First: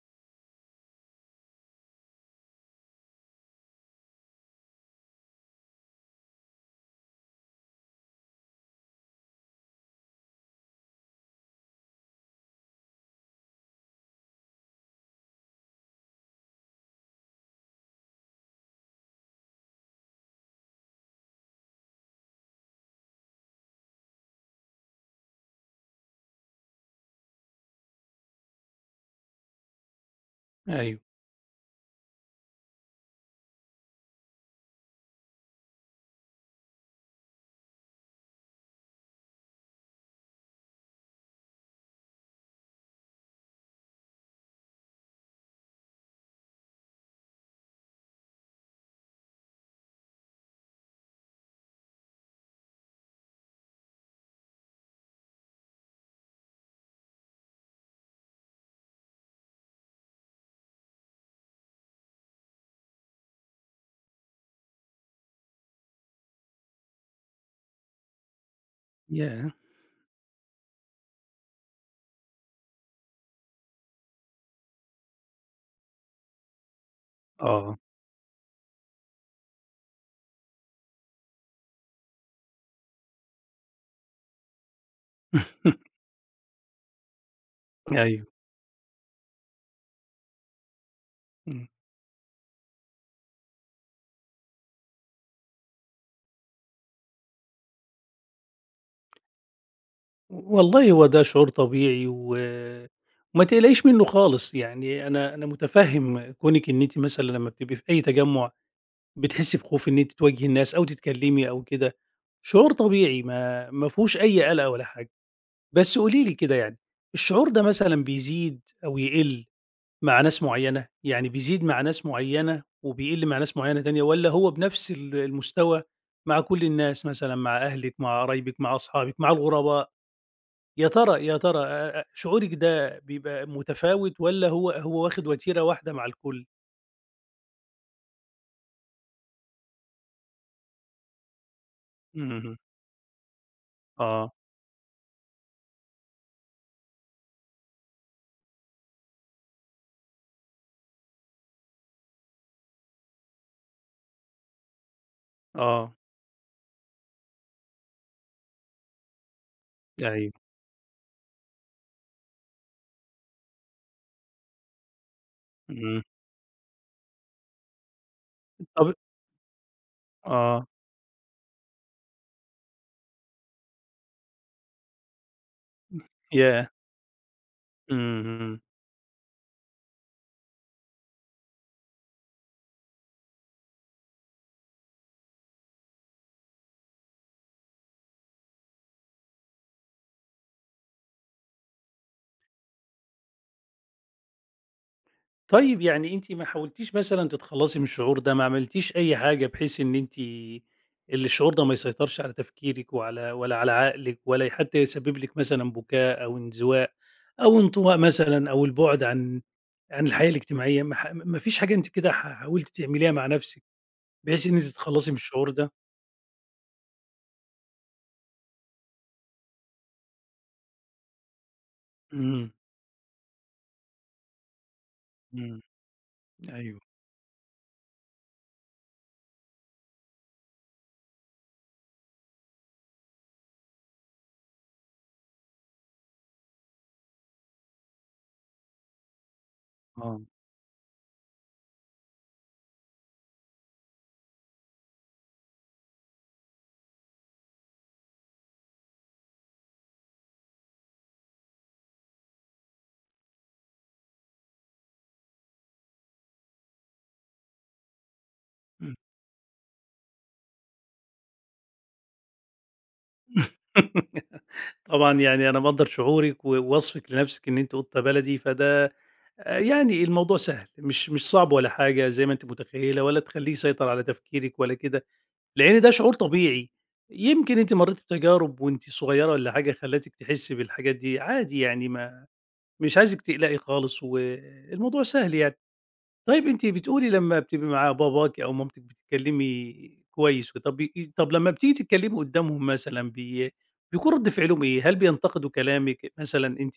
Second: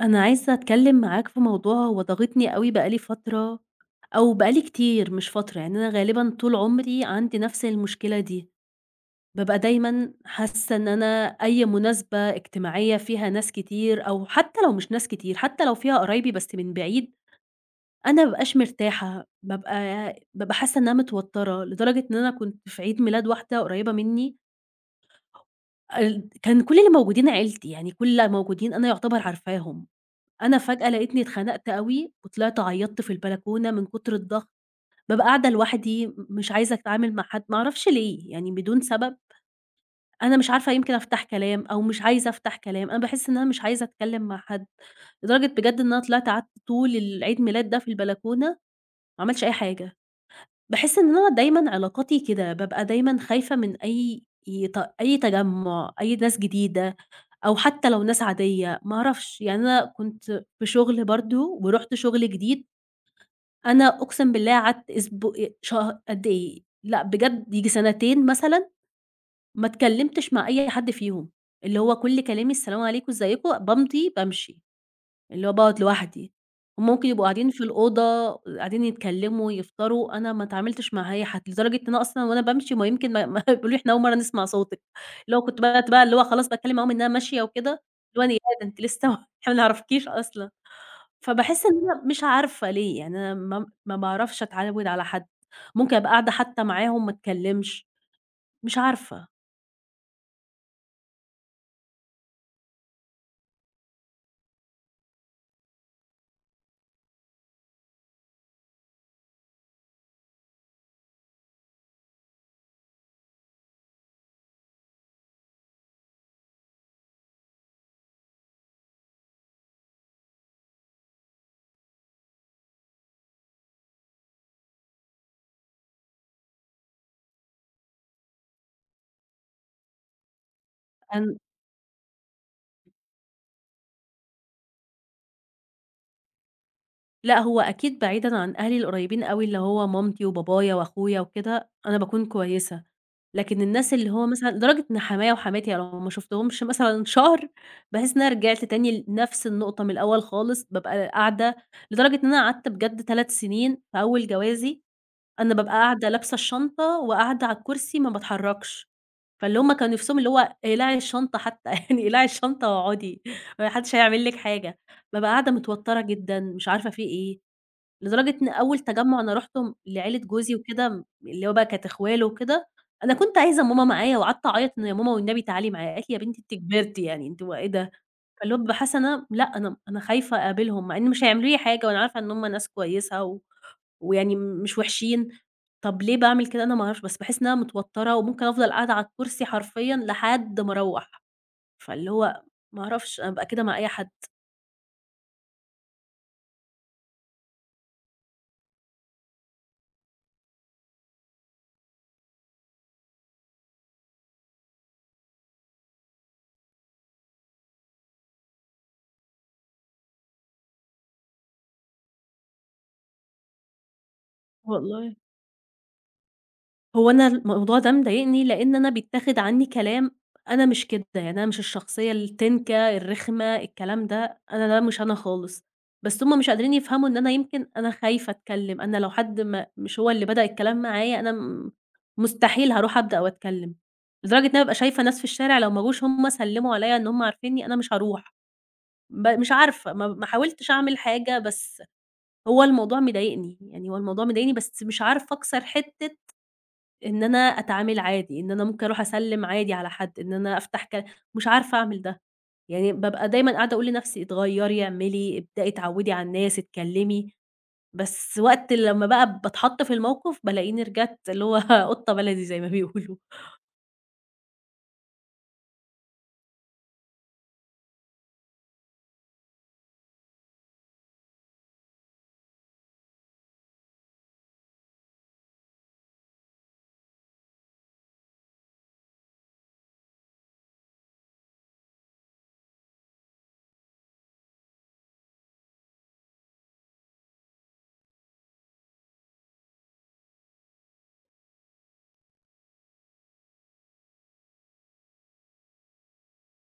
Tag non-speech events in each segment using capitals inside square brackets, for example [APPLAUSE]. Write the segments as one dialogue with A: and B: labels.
A: أنا عايزة أتكلم معاك في موضوع هو ضاغطني أوي بقى لي فترة، أو بقى لي كتير مش فترة، يعني أنا غالبًا طول عمري عندي نفس المشكلة دي، بابقى دايمًا حاسة إن أنا أي مناسبة اجتماعية فيها ناس كتير أو حتى لو مش ناس كتير، حتى لو فيها قرايبي بس من بعيد، أنا ما بابقاش مرتاحة، بابقى حاسة إن أنا متوترة، لدرجة إن أنا كنت في عيد ميلاد واحدة قريبة مني كان كل اللي موجودين عيلتي، يعني كل اللي موجودين أنا يعتبر عارفاهم. أنا فجأة
B: أيوه،
A: لقيتني اتخنقت أوي، وطلعت عيّطت في البلكونة من كتر الضغط، بابقى قاعدة لوحدي مش عايزة أتعامل مع حد، ما أعرفش ليه، يعني بدون سبب، أنا مش عارفة يمكن أفتح كلام أو مش عايزة أفتح كلام، أنا باحس إن أنا مش عايزة أتكلم مع حد، لدرجة بجد إن أنا طلعت قعدت طول العيد ميلاد ده في البلكونة، ما عملتش أي حاجة، باحس إن أنا دايمًا علاقاتي كده، بابقى دايمًا خايفة من أي ي ت أي تجمُّع، أي ناس جديدة. أو حتى لو ناس عادية، ما أعرفش، يعني أنا كنت في شغل برضه ورُحت شغل جديد، أنا أقسم بالله قعدت أسبو شه قد إيه، لأ بجد ييجي سنتين مثلًا
B: ياه!
A: ما اتكلمتش مع أي حد فيهم، اللي هو كل كلامي السلام عليكم، إزيكم، بامضي، بامشي. اللي هو باقعد لوحدي، هُم ممكن يبقوا قاعدين في
B: آه.
A: الأوضة، قاعدين يتكلموا، يفطروا، أنا ما اتعاملتش مع أي حد، لدرجة إن أنا أصلًا وأنا بامشي ما يمكن ما [LAUGHS] بيقولوا لي: "إحنا أول مرة نسمع صوتِك." اللي هو كنت بدأت بقى
B: [LAUGHS]
A: اللي هو خلاص باتكلم معاهم إن أنا ماشية وكده، اللي هو
B: أيوه،
A: أنا إيه ده أنتِ لسه [LAUGHS] إحنا ما نعرفكيش أصلًا، فباحس
B: إمم.
A: إن أنا مش عارفة ليه، يعني أنا ما باعرفش أتعود على حد، ممكن أبقى قاعدة حتى معاهم ما اتكلمش، مش عارفة
B: والله هو ده شعور طبيعي وما تقلقيش منّه خالص. يعني أنا مُتفهِّم كونِك إن أنتِ مثلًا لمّا بتبقي في أي تجمُّع بتحسّي بخوف إن أنتِ تواجهي الناس أو تتكلّمي أو كده، شعور طبيعي ما فيهوش أي قلق ولا حاجة. بس قولي لي كده، يعني الشعور ده مثلًا بيزيد أو يقِل؟ مع ناس معيّنة، يعني بيزيد مع ناس معيّنة وبيقل مع ناس معيّنة تانية، والّا هو بنفس المستوى مع كل الناس، مثلًا مع أهلِك، مع قرايبِك، مع أصحابِك، مع الغرباء؟ يا ترى،
A: أن
B: يا ترى شعورِك ده بيبقى متفاوت والّا هو واخد وتيرة واحدة مع الكل؟
A: لأ، هو أكيد بعيدًا عن أهلي القريبين أوي، اللي هو مامتي وبابايا وأخويا وكده، أنا باكون
B: اهم،
A: كويسة، لكن الناس اللي هو
B: آه،
A: مثلًا لدرجة إن حمايا وحماتي يعني لو ما شُفتهمش مثلًا شهر، باحس إن أنا رجعت تاني لنفس النقطة من الأول خالص، بابقى قاعدة لدرجة إن أنا قعدت بجد 3 سنين في أول جوازي، أنا بابقى
B: آه،
A: قاعدة لابسة الشنطة وقاعدة على الكرسي ما باتحركش، فاللي هم كانوا نِفسهم اللي
B: أيوه،
A: هو اقلعي الشنطة حتى [LAUGHS] يعني اقلعي الشنطة واقعدي، ما حدش هيعمل لِك حاجة، بابقى قاعدة متوترة
B: إمم،
A: جدًا، مش عارفة في إيه. لدرجة إن أول
B: طب
A: تجمُّع أنا رُحته لعيلة جوزي
B: آه،
A: وكده اللي هو بقى كانت إخواله وكده، أنا كنت عايزة ماما معايا وقعدت أعيّط إن "يا ماما والنبي تعالي معايا." قالت لي: "يا بنتي أنتِ
B: ياه!
A: كبرتِ يعني أنتِ هو إيه ده؟"
B: إمم،
A: فاللي هو
B: إمم.
A: بابقى حاسة إن أنا لأ، أنا خايفة أقابلهم مع إن مش هيعملوا لي حاجة وأنا عارفة إن هم ناس كويسة و ويعني مش وِحشين، طَب ليه باعمل كده أنا ما أعرفش، بس باحس إن أنا متوتّرة وممكن أفضل قاعدة على الكرسي حرفيًا لحد ما أروّح، فاللي هو ما أعرفش أنا بابقى كده مع أي حد.
B: طيب يعني أنتِ ما حاولتيش مثلًا تتخلّصي من الشعور ده، ما عملتيش أي حاجة بحيث إن أنتِ الشعور ده ما يسيطرش على تفكيرِك وعلى ولا على عقلِك ولا حتى يسبب لِك مثلًا بكاء أو انزواء أو انطواء مثلًا أو البُعد عن عن الحياة الاجتماعية، ما فيش حاجة أنتِ كده حاولتِ تعمليها مع نفسِك بحيث إن أنتِ تتخلّصي
A: والله.
B: من الشعور ده؟
A: هو أنا الموضوع ده مضايقني لإن أنا بيتاخد عني كلام أنا مش كده، يعني أنا مش الشخصية
B: إمم،
A: التنكة، الرخمة، الكلام ده، أنا ده مش أنا
B: إمم،
A: خالص. بس هُم مش قادرين
B: أيوه،
A: يفهموا إن أنا يمكن أنا خايفة أتكلم، أنا لو حد ما مش هو اللي بدأ الكلام معايا أنا مستحيل هاروح أبدأ وأتكلم، لدرجة إن أنا بابقى شايفة ناس في الشارع لو ما جوش هُم سلموا عليَّ إن هُم عارفينّي أنا مش هاروح، مش عارفة ما
B: آه،
A: ما حاولتش أعمل حاجة، بس هو الموضوع مضايقني، يعني هو الموضوع مضايقني بس مش عارفة أكسر حتة إن أنا أتعامل عادي، إن أنا ممكن أروح أسلِّم عادي على حد، إن أنا أفتح ك مش عارفة أعمل ده، يعني بابقى دايمًا قاعدة أقول لنفسي اتغيّري، اعملي، ابدئي اتعوّدي على الناس، اتكلّمي، بس وقت
B: إمم.
A: لمّا بقى باتحط في الموقف بالاقيني رجعت اللي هو [LAUGHS] قطة بلدي زي ما بيقولوا.
B: [LAUGHS] طبعًا يعني أنا مقدّر شعورِك ووصفِك لنفسِك إن أنتِ قطة بلدي. فده يعني الموضوع سهل، مش صعب ولا حاجة زي ما أنتِ متخيّلة، ولا تخلّيه يسيطر على تفكيرِك ولا كده، لإن ده شعور طبيعي. يمكن أنتِ مرّيتِ بتجارب وأنتِ صغيّرة والّا حاجة خلّتِك تحسّي بالحاجات دي، عادي يعني، ما مش عايزِك تقلقي خالص والموضوع سهل يعني. طيب أنتِ بتقولي لمّا بتبقي مع باباكِ أو مامتِك بتتكلّمي كويس. طَب لمّا بتيجي تتكلّمي قُدّامهم مثلًا بيكون رَد فعلهم إيه؟ هل بينتقدوا كلامِك مثلًا؟ أنتِ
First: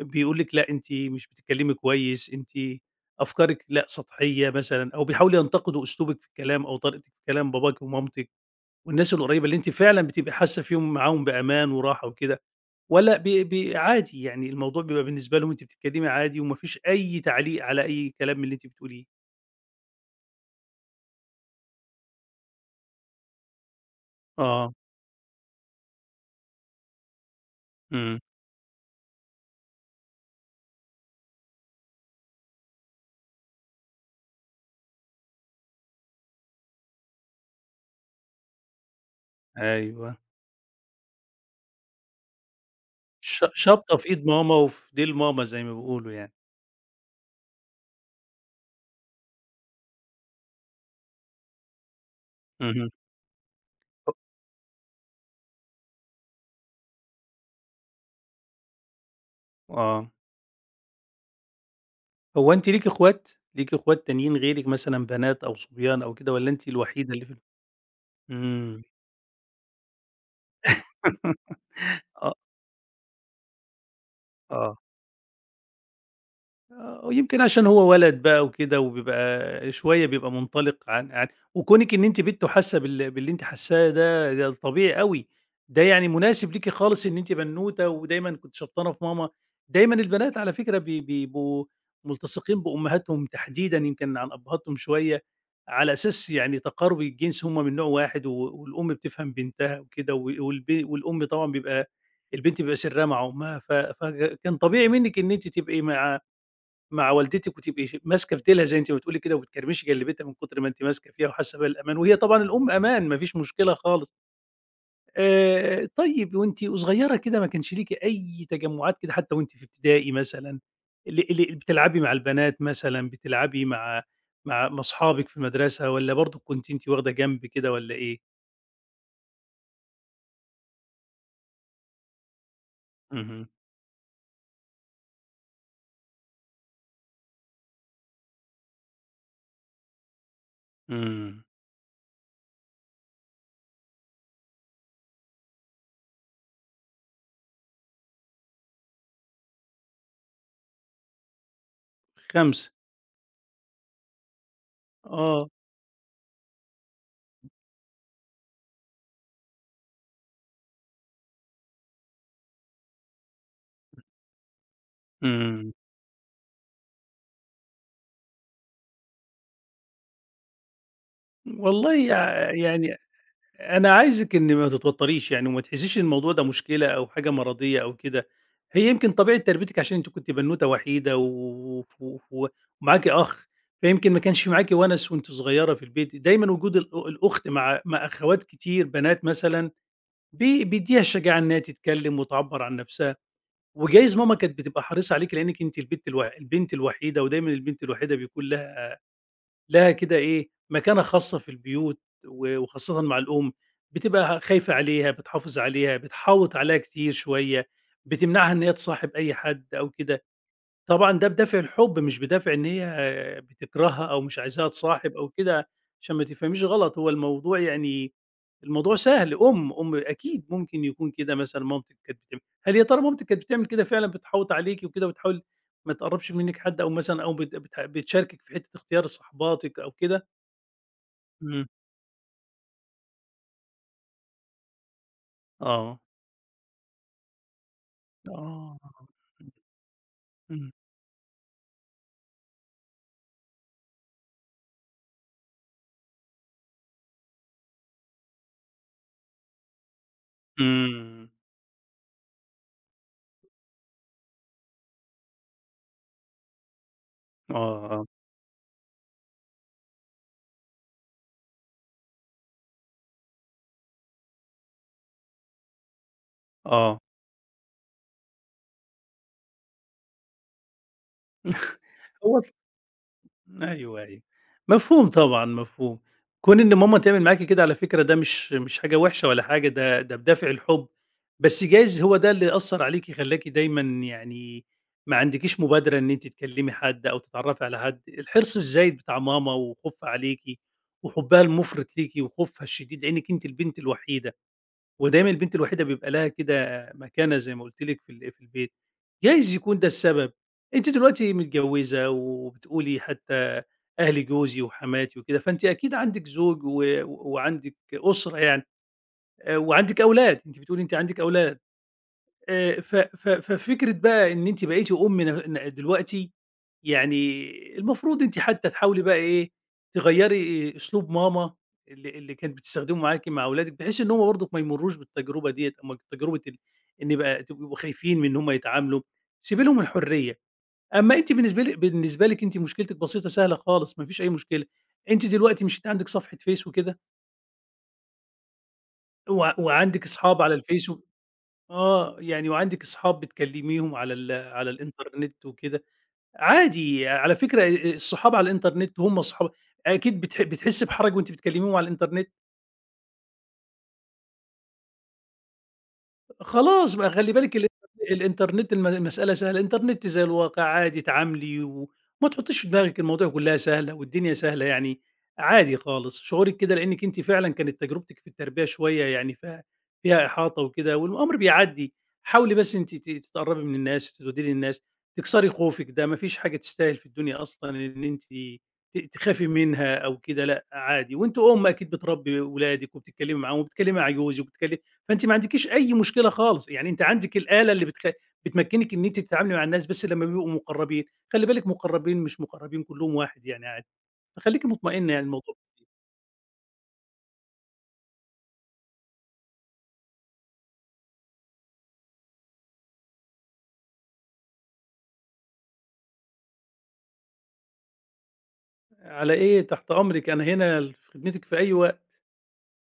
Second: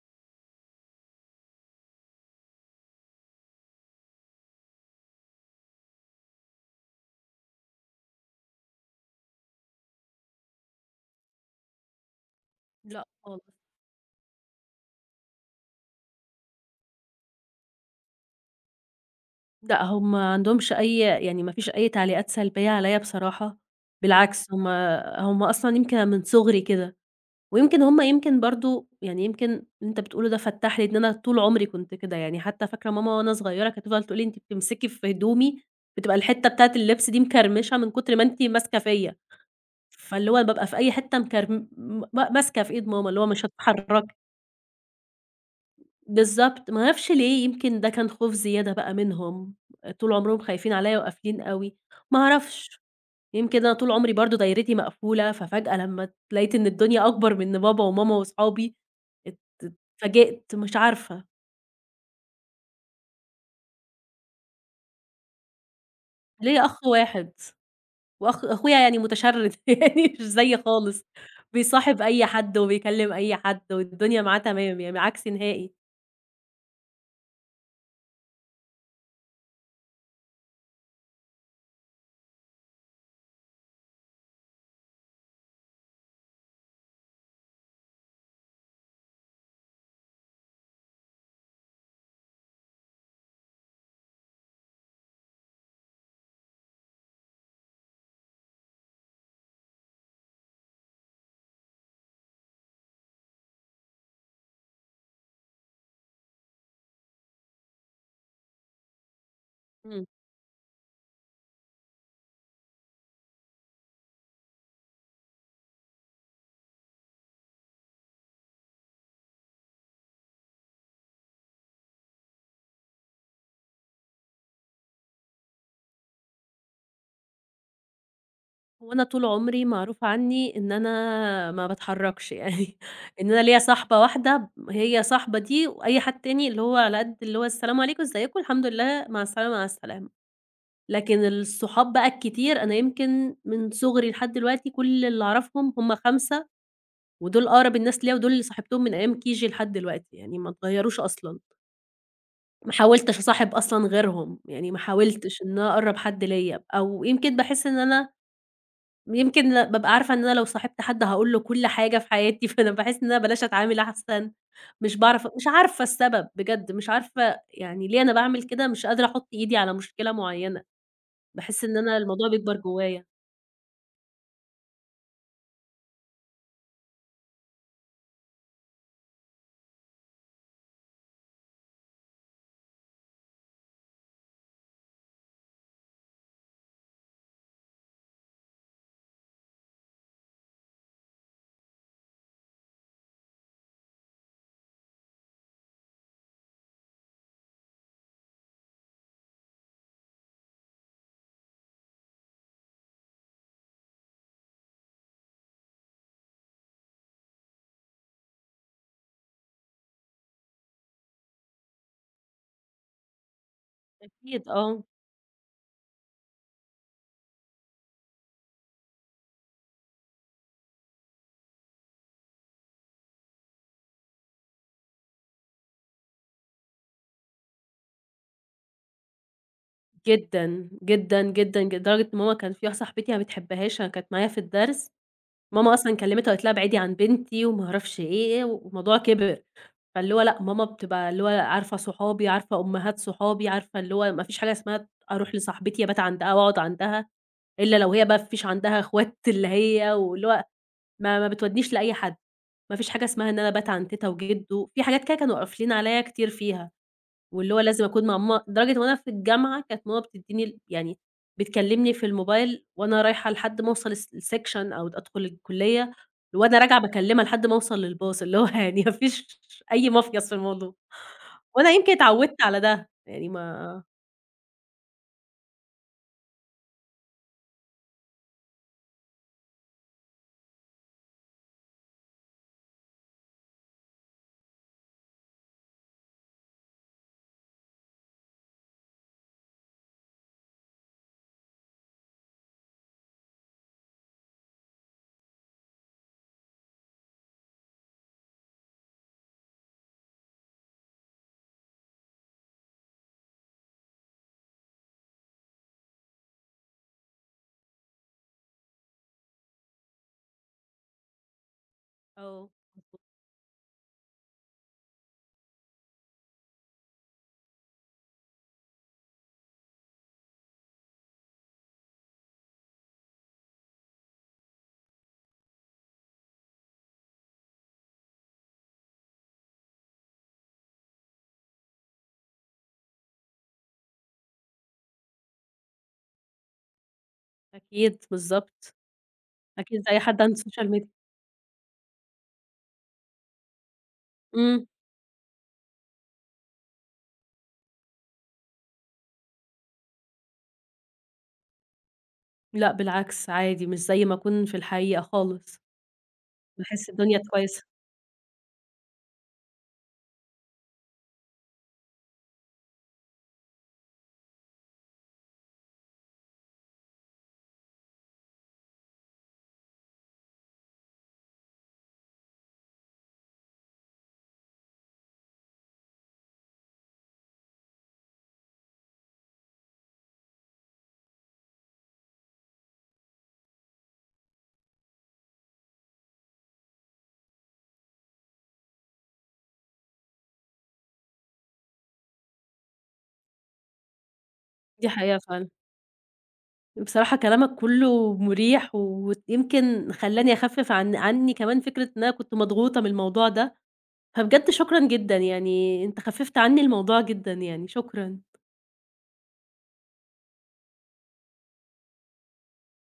B: بيقول لِك لأ أنتِ مش بتتكلمي كويس، أنتِ أفكارِك لأ سطحية مثلًا، أو بيحاولوا ينتقدوا أسلوبِك في الكلام أو طريقتِك في كلام باباكِ ومامتِك والناس القريبة اللي أنتِ فعلًا بتبقي حاسة فيهم معاهم بأمان وراحة وكده،
A: لأ
B: والّا بي
A: خالص.
B: بي عادي يعني الموضوع بيبقى بالنسبة لهم أنتِ بتتكلمي عادي وما فيش أي تعليق على أي كلام من اللي أنتِ بتقوليه؟
A: لأ، هُم ما عندهمش أي يعني ما فيش أي تعليقات سلبية عليّا بصراحة، بالعكس هُم
B: آه،
A: أصلًا يمكن من صغري كده. ويمكن هم
B: إمم،
A: يمكن برضه يعني يمكن اللي أنت بتقوله ده فتَّح لي إن أنا طول عمري كنت كده، يعني حتى فاكرة ماما وأنا صغيرة كانت تفضل تقول لي: "أنتِ بتمسكي في هدومي، بتبقى الحتة بتاعة اللبس دي مكرمشة من كتر ما أنتِ ماسكة فيَّ."
B: أيوه،
A: فاللي هو بابقى في أي حتة مكرم م ماسكة في إيد ماما، اللي هو مش
B: شابطة في
A: هاتحركي.
B: إيد ماما وفي ديل ماما زي ما بيقولوا يعني.
A: بالضبط، ما أعرفش ليه، يمكن ده كان خوف زيادة بقى منهم، طول عمرهم خايفين عليَّ وقافلين أوي، ما أعرفش.
B: اهم،
A: يمكن أنا طول عمري برضه دايرتي مقفولة، ففجأة لمّا اتلاقيت إن الدنيا أكبر من بابا وماما وصحابي ات
B: آه.
A: اتفاجئت مش عارفة،
B: هو أنتِ ليكِ اخوات؟ ليكِ اخوات تانيين غيرِك مثلًا بنات أو صبيان أو كده، والّا
A: ليّا
B: أنتِ
A: أخ
B: الوحيدة اللي
A: واحد
B: في ال؟
A: وأخ أخويا
B: إمم.
A: يعني متشرد [LAUGHS] يعني مش زيي خالص، بيصاحب
B: [LAUGHS]
A: أي
B: آه،
A: حد وبيكلم أي حد والدنيا معاه
B: آه.
A: تمام، يعني عكسي نهائي.
B: آه، ويمكن عشان هو ولد بقى وكده، وبيبقى شوية بيبقى منطلق عن عن. وكونِك إن أنتِ بنت وحاسة باللي أنتِ حاساه، ده ده طبيعي أوي. ده يعني مناسب ليكِ خالص إن أنتِ بنوتة ودايمًا كنتِ شبطانة في ماما. دايمًا البنات على فكرة بيبقوا ملتصقين بأمهاتهم تحديدًا، يمكن عن أبهاتهم شوية، على أساس يعني تقارب الجنس، هم من نوع واحد، و والأم بتفهم بنتها وكده، و والأم طبعًا بيبقى البنت بيبقى سرها مع أمها. ف فكان طبيعي منِّك إن أنتِ تبقي مع مع والدتِك وتبقي ماسكة في ديلها زي أنتِ ما بتقولي كده، وبتكرمشي
A: إمم.
B: جلبِتها من كتر ما أنتِ ماسكة فيها وحاسة بالأمان، وهي طبعًا الأم أمان، ما فيش مشكلة خالص. طيب وأنتِ وصغيرة كده ما كانش ليكِ أي تجمُّعات كده، حتى وأنتِ في ابتدائي مثلًا، اللي بتلعبي مع البنات مثلًا، بتلعبي مع مع أصحابِك في المدرسة، والّا برضه كنتِ أنتِ واخدة جنب كده والّا إيه؟
A: وأنا طول عمري معروف عني إن أنا ما باتحركش يعني [LAUGHS] إن أنا
B: اهم،
A: ليّا صاحبة واحدة هي صاحبة دي وأي حد تاني اللي هو على قد اللي هو السلام عليكم، إزيكم، الحمد لله، مع السلامة، مع السلامة. لكن
B: إمم.
A: الصحاب بقى الكتير، أنا يمكن من صُغري لحد دلوقتي كل اللي أعرفهم هُم 5 ودول أقرب الناس ليّا ودول اللي صاحبتهم من أيام KG لحد دلوقتي، يعني ما اتغيّروش أصلًا.
B: 5.
A: ما حاولتش أصاحب أصلًا غيرهم، يعني ما حاولتش إن
B: آه.
A: أنا أقرّب حد ليّا، أو يمكن باحس إن أنا يمكن بابقى عارفة إن أنا لو صاحبت حد هاقول له كل حاجة في حياتي، [LAUGHS] فأنا باحس إن أنا بلاش أتعامل أحسن، مش باعرف مش
B: إمم.
A: عارفة السبب بجد، مش عارفة يعني ليه أنا باعمل كده، مش قادرة أحُط إيدي على مشكلة معيّنة، باحس إن
B: والله
A: أنا الموضوع
B: يع
A: بيكبر
B: يعني
A: جوّايا.
B: أنا عايزِك إن ما تتوتّريش يعني، وما تحسّيش إن الموضوع ده مشكلة أو حاجة مرضية أو كده. هي يمكن طبيعة تربيتِك، عشان أنتِ كنتِ بنوتة وحيدة و ومعاكِ أخ، فيمكن ما كانش معاكِ ونَس وأنتِ صغيّرة في البيت. دايمًا وجود الأخت مع مع أخوات كتير بنات مثلًا بيدّيها الشجاعة إنها تتكلّم وتعبّر عن نَفْسها. وجايز ماما كانت بتبقى حريصة عليكِ لإنِّك أنتِ البت الو البنت الوحيدة، ودايمًا البنت الوحيدة بيكون لها لها كده إيه، مكانة خاصة في البيوت و وخاصةً مع الأم، بتبقى خايفة عليها، بتحافظ عليها، بتحاوط عليها كتير شوية، بتمنعها إن هي تصاحب أي حد أو كده. طبعًا ده بدافع الحُب، مش بدافع إن هي بتكرهها أو مش
A: أكيد
B: عايزاها
A: آه،
B: تصاحب أو كده، عشان ما تفهميش غلط. هو الموضوع يعني الموضوع سهل. أم، أم أكيد ممكن يكون كده. مثلًا مامتِك كانت بتعمل، هل يا ترى مامتِك كانت بتعمل كده فعلًا؟ بتحوِّط عليكِ وكده، وبتحاول ما تقرّبش منِّك حد، أو مثلًا أو بت بتح بتشاركِك في حتّة اختيار صاحباتِك أو كده؟
A: جدًا، جدًا، جدًا،
B: إمم،
A: لدرجة إن ماما كان في واحدة صاحبتي ما بتحبهاش، أنا كانت معايا في الدرس، ماما أصلًا
B: آه،
A: كلمتها وقالت لها ابعدي عن بنتي وما أعرفش إيه،
B: آه،
A: والموضوع كبر، فاللي هو لأ، ماما
B: إمم،
A: بتبقى اللي هو عارفة صحابي، عارفة أمهات صحابي، عارفة اللي هو ما فيش حاجة اسمها أروح لصاحبتي أبات عندها وأقعد عندها، إلا لو هي بقى ما فيش عندها أخوات [LAUGHS] اللي هي واللي هو ما
B: إمم،
A: بتودنيش لأي حد، ما فيش حاجة اسمها إن أنا أبات عند تيتة وجدو، في حاجات كده كانوا قافلين عليَّ كتير فيها. واللي هو لازم
B: آه،
A: أكون
B: آه،
A: مع ماما لدرجة وأنا في الجامعة كانت ماما بتدّيني يعني بتكلمني في الموبايل وأنا رايحة لحد ما أوصل السكشن أو أدخل الكلية، وأنا راجعة باكلمها لحد ما أوصل للباص، اللي هو [LAUGHS] يعني ما فيش أي مَفيَص في الموضوع.
B: [LAUGHS] آه.
A: وأنا يمكن
B: هو
A: اتعودت على ده، يعني ما
B: أيوه، أيوه. مفهوم طبعًا، مفهوم. كون إن ماما تعمل معاكِ كده على فكرة ده مش حاجة وحشة ولا حاجة، ده ده بدافع الحُب. بس جايز هو ده اللي أثّر عليكِ، خلّاكِ دايمًا يعني ما عندكيش مبادرة إن أنتِ تكلّمي حد أو تتعرّفي على حد. الحرص الزايد بتاع ماما وخوفها عليكِ وحُبها المُفرط ليكِ وخوفها الشديد لإنِّك أنتِ البنت الوحيدة. ودايمًا البنت الوحيدة بيبقى لها كده مكانة زي ما قُلت لِك في ال في البيت، جايز يكون ده السبب. أنتِ دلوقتي متجوّزة وبتقولي حتى أهل جوزي وحماتي وكده، فأنتِ أكيد عندِك زوج و وعندِك أسرة يعني، وعندِك أولاد، أنتِ بتقولي أنتِ عندِك أولاد.
A: آه،
B: ف ف ففكرة بقى إن أنتِ بقيتِ أُم ن ن دلوقتي، يعني المفروض أنتِ حتى تحاولي بقى إيه، تغيّري أسلوب ماما اللي كانت بتستخدمه معاكِ مع أولادِك، بحيث إن هُم برضُك ما يمرّوش بالتجربة ديّة. أمّا تجربة ال إن يبقى يبقوا خايفين من إن هُم يتعاملوا، سيبي لهم الحرية. أمّا أنتِ بالنسبة لِك، بالنسبة لِك أنتِ مشكلتِك بسيطة سهلة خالص، ما فيش أي مشكلة. أنتِ دلوقتي مش أنتِ عندِك صفحة فيس وكده،
A: أكيد بالضبط،
B: وع
A: أكيد زي أي
B: وعندِك
A: حد عنده
B: أصحاب على
A: social media.
B: الفيس و آه، يعني وعندِك أصحاب بتكلّميهم على ال
A: إمم،
B: على الإنترنت وكده. عادي على فكرة الصحاب على الإنترنت هم صحاب أكيد بتحسّي بحرج وأنتِ بتكلّميهم على الإنترنت.
A: لأ بالعكس عادي، مش زي ما أكون في الحقيقة خالص، باحس
B: خلاص بقى
A: الدنيا
B: خلّي بالِك،
A: كويسة،
B: [LAUGHS] الإنترنت المسألة سهلة، الإنترنت زي الواقع، عادي تعاملي وما تحطّيش في دماغِك، المواضيع كلّها سهلة والدنيا سهلة يعني. عادي خالص شعورِك كده لإنِّك أنتِ فعلًا كانت تجربتِك في التربية شوية يعني ف فيها إحاطة وكده، والأمر بيعدّي. حاولي بس أنتِ تتقرّبي من الناس، تودّي للناس، تكسري خوفِك ده. ما فيش حاجة تستاهل في الدنيا أصلًا إن أنتِ تخافي منها أو كده، لأ، عادي. وأنتِ أُم أكيد بتربّي ولادِك وبتتكلّمي معاهم وبتكلّمي عجوزِك وبتكل. فأنتِ ما عندكيش أي مشكلة خالص، يعني أنتِ عندِك الآلة اللي بتمكّنِك إن أنتِ تتعاملي مع الناس، بس لمّا بيبقوا مقرّبين، خلّي بالِك، مقرّبين مش مقرّبين كلّهم واحد يعني، عادي. فخلّيكِ
A: دي
B: مطمئنة،
A: حقيقة
B: يعني
A: فعلًا.
B: الموضوع
A: بصراحة كلامك كله مريح، ويمكن خلّاني أخفِّف عن عني كمان فكرة إن أنا كنت مضغوطة من الموضوع ده، فبجد شكرًا جدًا، يعني أنت خفِّفت عني الموضوع جدًا يعني، شكرًا.
B: على إيه، تحت أمرِك، أنا هنا في خدمتِك في أي وقت.